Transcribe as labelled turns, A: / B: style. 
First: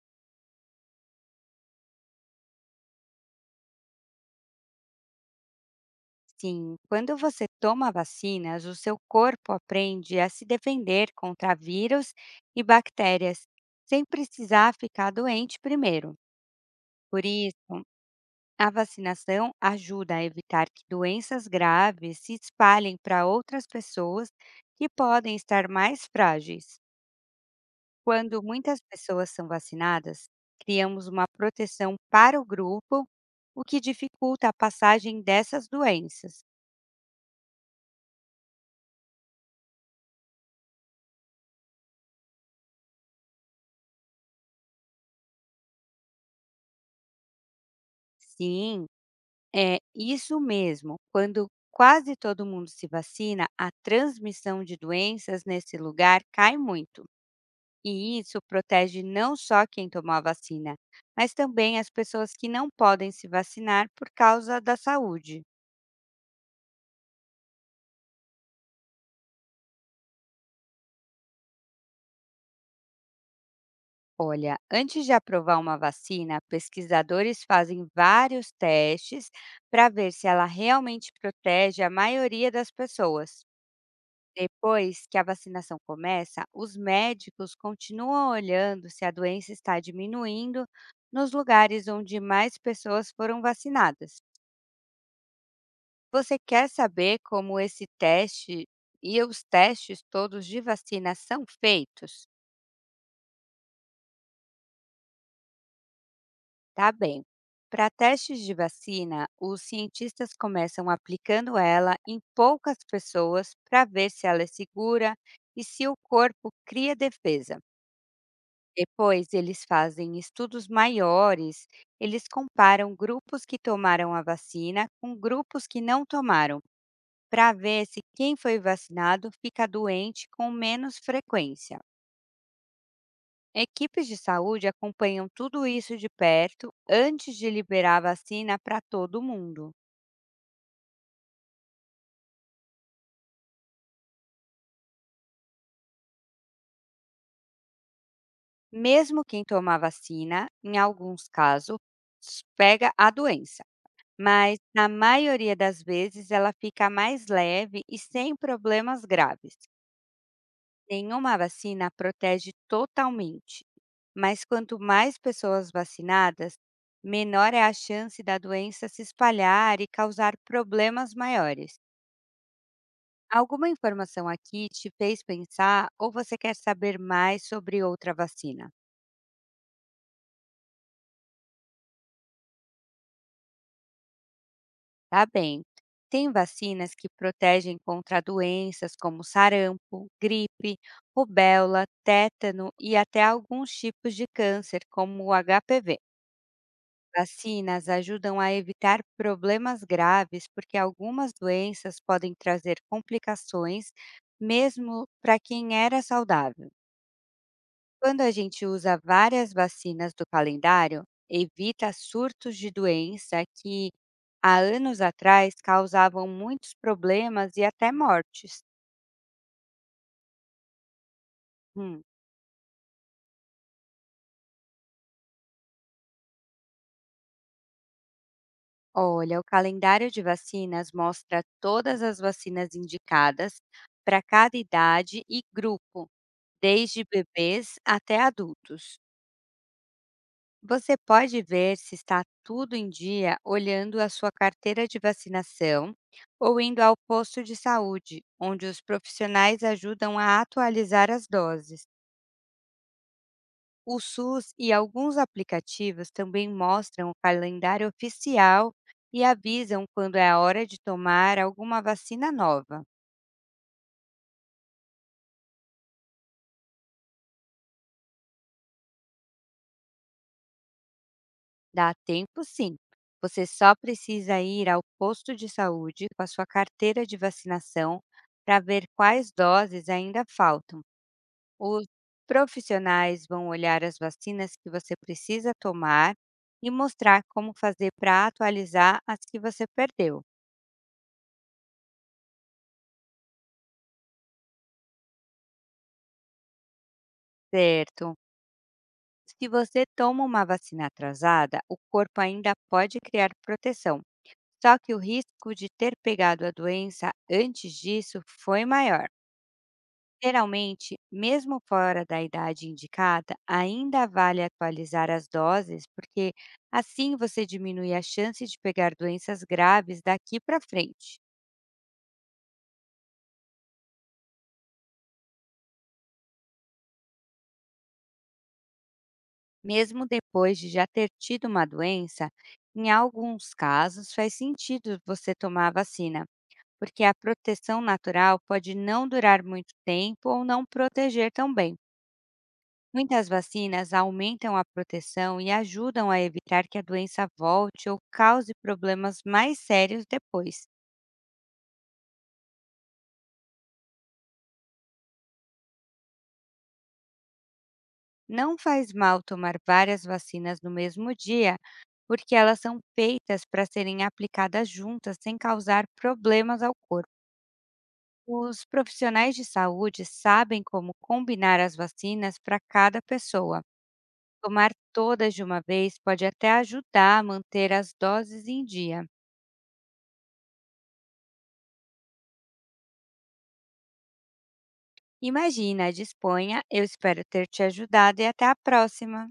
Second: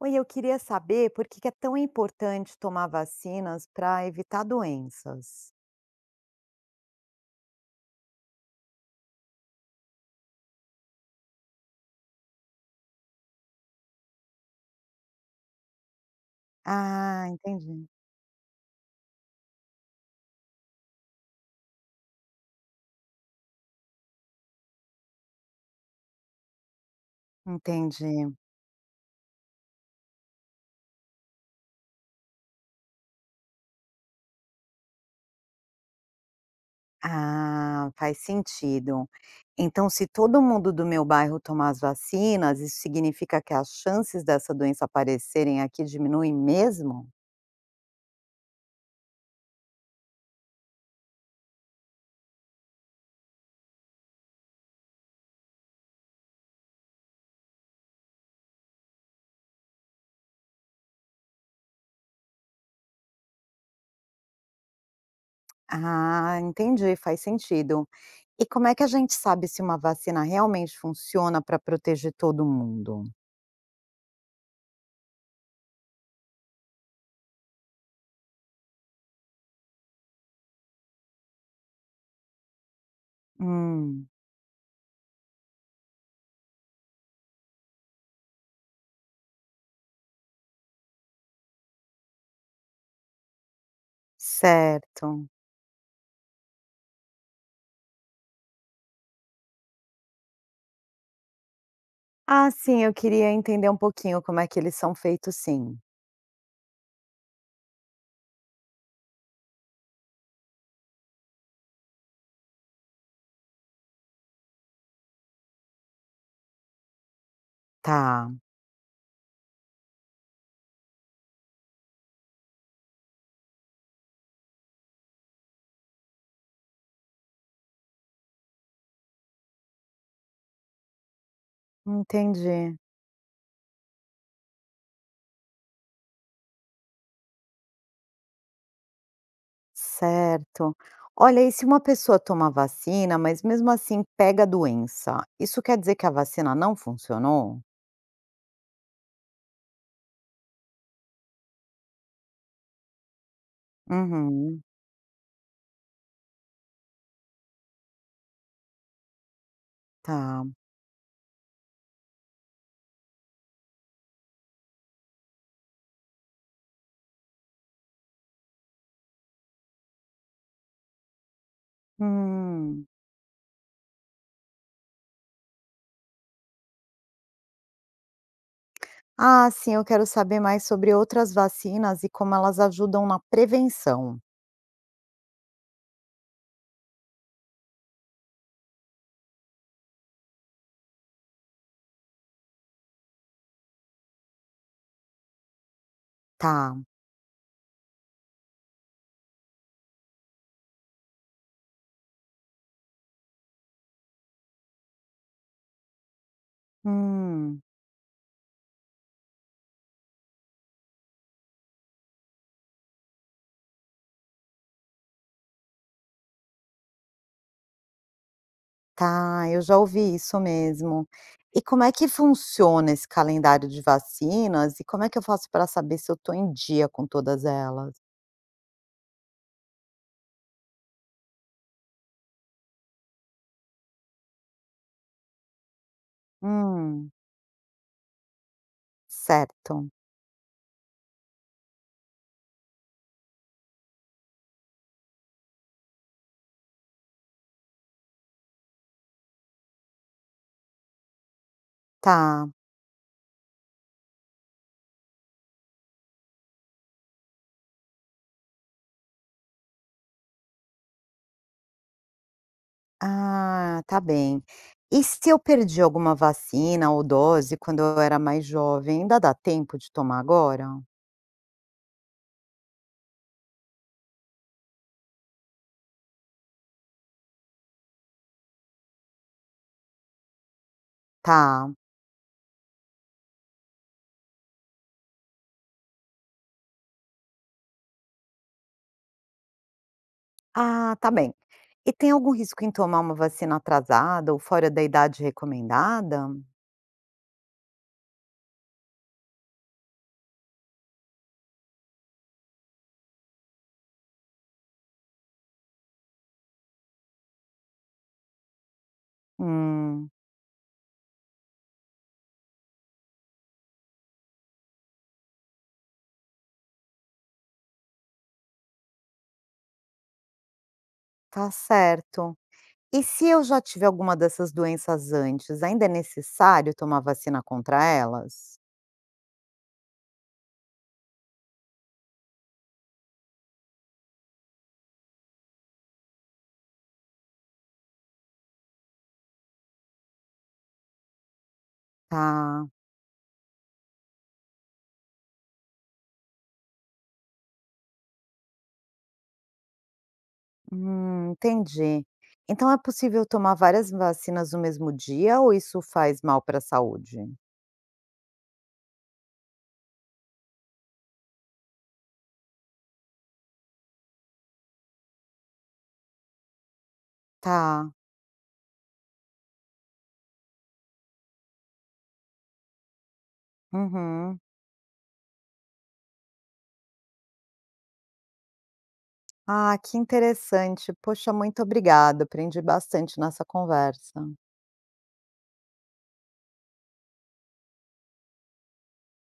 A: Oi, eu queria saber por que é tão importante tomar vacinas para evitar doenças.
B: Sim, quando você toma vacinas, o seu corpo aprende a se defender contra vírus e bactérias, sem precisar ficar doente primeiro. Por
A: Ah,
B: isso,
A: entendi.
B: a vacinação ajuda a evitar que doenças graves se espalhem para outras pessoas que podem estar mais frágeis.
A: Entendi.
B: Quando muitas pessoas são vacinadas, criamos uma proteção para o grupo, o que dificulta a passagem dessas doenças.
A: Ah, faz sentido. Então, se todo mundo do meu bairro tomar as vacinas, isso significa que as chances dessa doença aparecerem aqui diminuem mesmo?
B: Sim, é, isso mesmo. Quando quase todo mundo se vacina, a transmissão de doenças nesse lugar cai muito. E isso protege não só quem tomou a vacina, mas também as pessoas que não podem se vacinar por causa da saúde.
A: Ah, entendi, faz sentido. E como é que a gente sabe se uma vacina realmente funciona para proteger todo mundo?
B: Olha, antes de aprovar uma vacina, pesquisadores fazem vários testes para ver se ela realmente protege a maioria das pessoas.
A: Hum,
B: Depois que a vacinação começa, os médicos continuam olhando se a doença está diminuindo nos lugares onde mais pessoas foram vacinadas.
A: certo.
B: Você quer saber como esse teste e os testes todos de vacina são feitos?
A: Ah, sim, eu queria entender um pouquinho como é que eles são feitos sim.
B: Tá bem. Para testes de vacina, os cientistas começam aplicando ela em poucas pessoas para ver se ela é segura e se o corpo cria defesa.
A: Tá,
B: Depois eles fazem estudos maiores, eles comparam grupos que tomaram a vacina com grupos que não tomaram, para ver se quem foi vacinado fica doente com menos frequência.
A: entendi.
B: Equipes de saúde acompanham tudo isso de perto antes de liberar a vacina para todo mundo.
A: Certo. Olha, e se uma pessoa toma vacina, mas mesmo assim pega a doença, isso quer dizer que a vacina não funcionou?
B: Mesmo quem toma a vacina, em alguns casos, pega a doença. Mas
A: Uhum,
B: na maioria das vezes ela fica mais leve e sem problemas graves.
A: tá.
B: Nenhuma vacina protege totalmente, mas quanto mais pessoas vacinadas, menor é a chance da doença se espalhar e causar problemas maiores.
A: Hum.
B: Alguma informação aqui te fez pensar ou você quer saber mais sobre outra vacina?
A: Ah, sim, eu quero saber mais sobre outras vacinas e como elas ajudam na prevenção.
B: Tá bem. Tem vacinas que protegem contra doenças como sarampo, gripe, rubéola, tétano e até alguns tipos de câncer, como o HPV.
A: Tá.
B: Vacinas ajudam a evitar problemas graves porque algumas doenças podem trazer complicações, mesmo para quem era saudável.
A: Hum.
B: Quando a gente usa várias vacinas do calendário, evita surtos de doença que há anos atrás causavam muitos problemas e até mortes.
A: Tá, eu já ouvi isso mesmo. E como é
B: Hum,
A: que funciona esse calendário de vacinas e como é que eu faço para saber se eu estou em dia com todas elas?
B: Olha, o calendário de vacinas mostra todas as vacinas indicadas para cada idade e grupo, desde
A: Hum,
B: bebês até adultos.
A: certo,
B: Você pode ver se está tudo em dia olhando a sua carteira de vacinação ou indo ao posto de saúde, onde os profissionais ajudam a atualizar as doses.
A: tá.
B: O SUS e alguns aplicativos também mostram o calendário oficial e avisam quando é a hora de tomar alguma vacina nova.
A: Ah, tá bem. E se eu perdi alguma vacina ou dose quando eu era mais jovem, ainda dá tempo de tomar agora?
B: Dá tempo, sim. Você só precisa ir ao posto de saúde com a sua carteira de vacinação para ver quais doses ainda faltam.
A: Tá.
B: Os profissionais vão olhar as vacinas que você precisa tomar e mostrar como fazer para atualizar as que você perdeu,
A: Ah, tá bem. E tem algum risco em tomar uma vacina atrasada ou fora da idade recomendada?
B: certo? Se você toma uma vacina atrasada, o corpo ainda pode criar proteção, só que o risco de ter pegado a doença antes disso foi maior.
A: Hum,
B: Geralmente, mesmo fora da idade indicada, ainda vale atualizar as doses, porque assim você diminui a chance de pegar doenças graves daqui para frente.
A: tá certo. E se eu já tive alguma dessas doenças antes, ainda é necessário tomar vacina contra elas?
B: Mesmo depois de já ter tido uma doença, em alguns casos faz sentido você tomar a vacina porque a proteção natural pode não durar muito tempo ou não proteger tão bem.
A: Tá,
B: Muitas vacinas aumentam a proteção e ajudam a evitar que a doença volte ou cause problemas mais sérios depois.
A: entendi. Então é possível tomar várias vacinas no mesmo dia ou isso faz mal para a saúde?
B: Não faz mal tomar várias vacinas no mesmo dia, porque elas são feitas para serem aplicadas juntas sem causar problemas ao corpo.
A: Tá,
B: Os profissionais de saúde sabem como combinar as vacinas para cada pessoa.
A: uhum.
B: Tomar todas de uma vez pode até ajudar a manter as doses em dia.
A: Ah, que interessante. Poxa, muito obrigada. Aprendi bastante nessa conversa.
B: Imagina, disponha, eu espero ter te ajudado e até a próxima!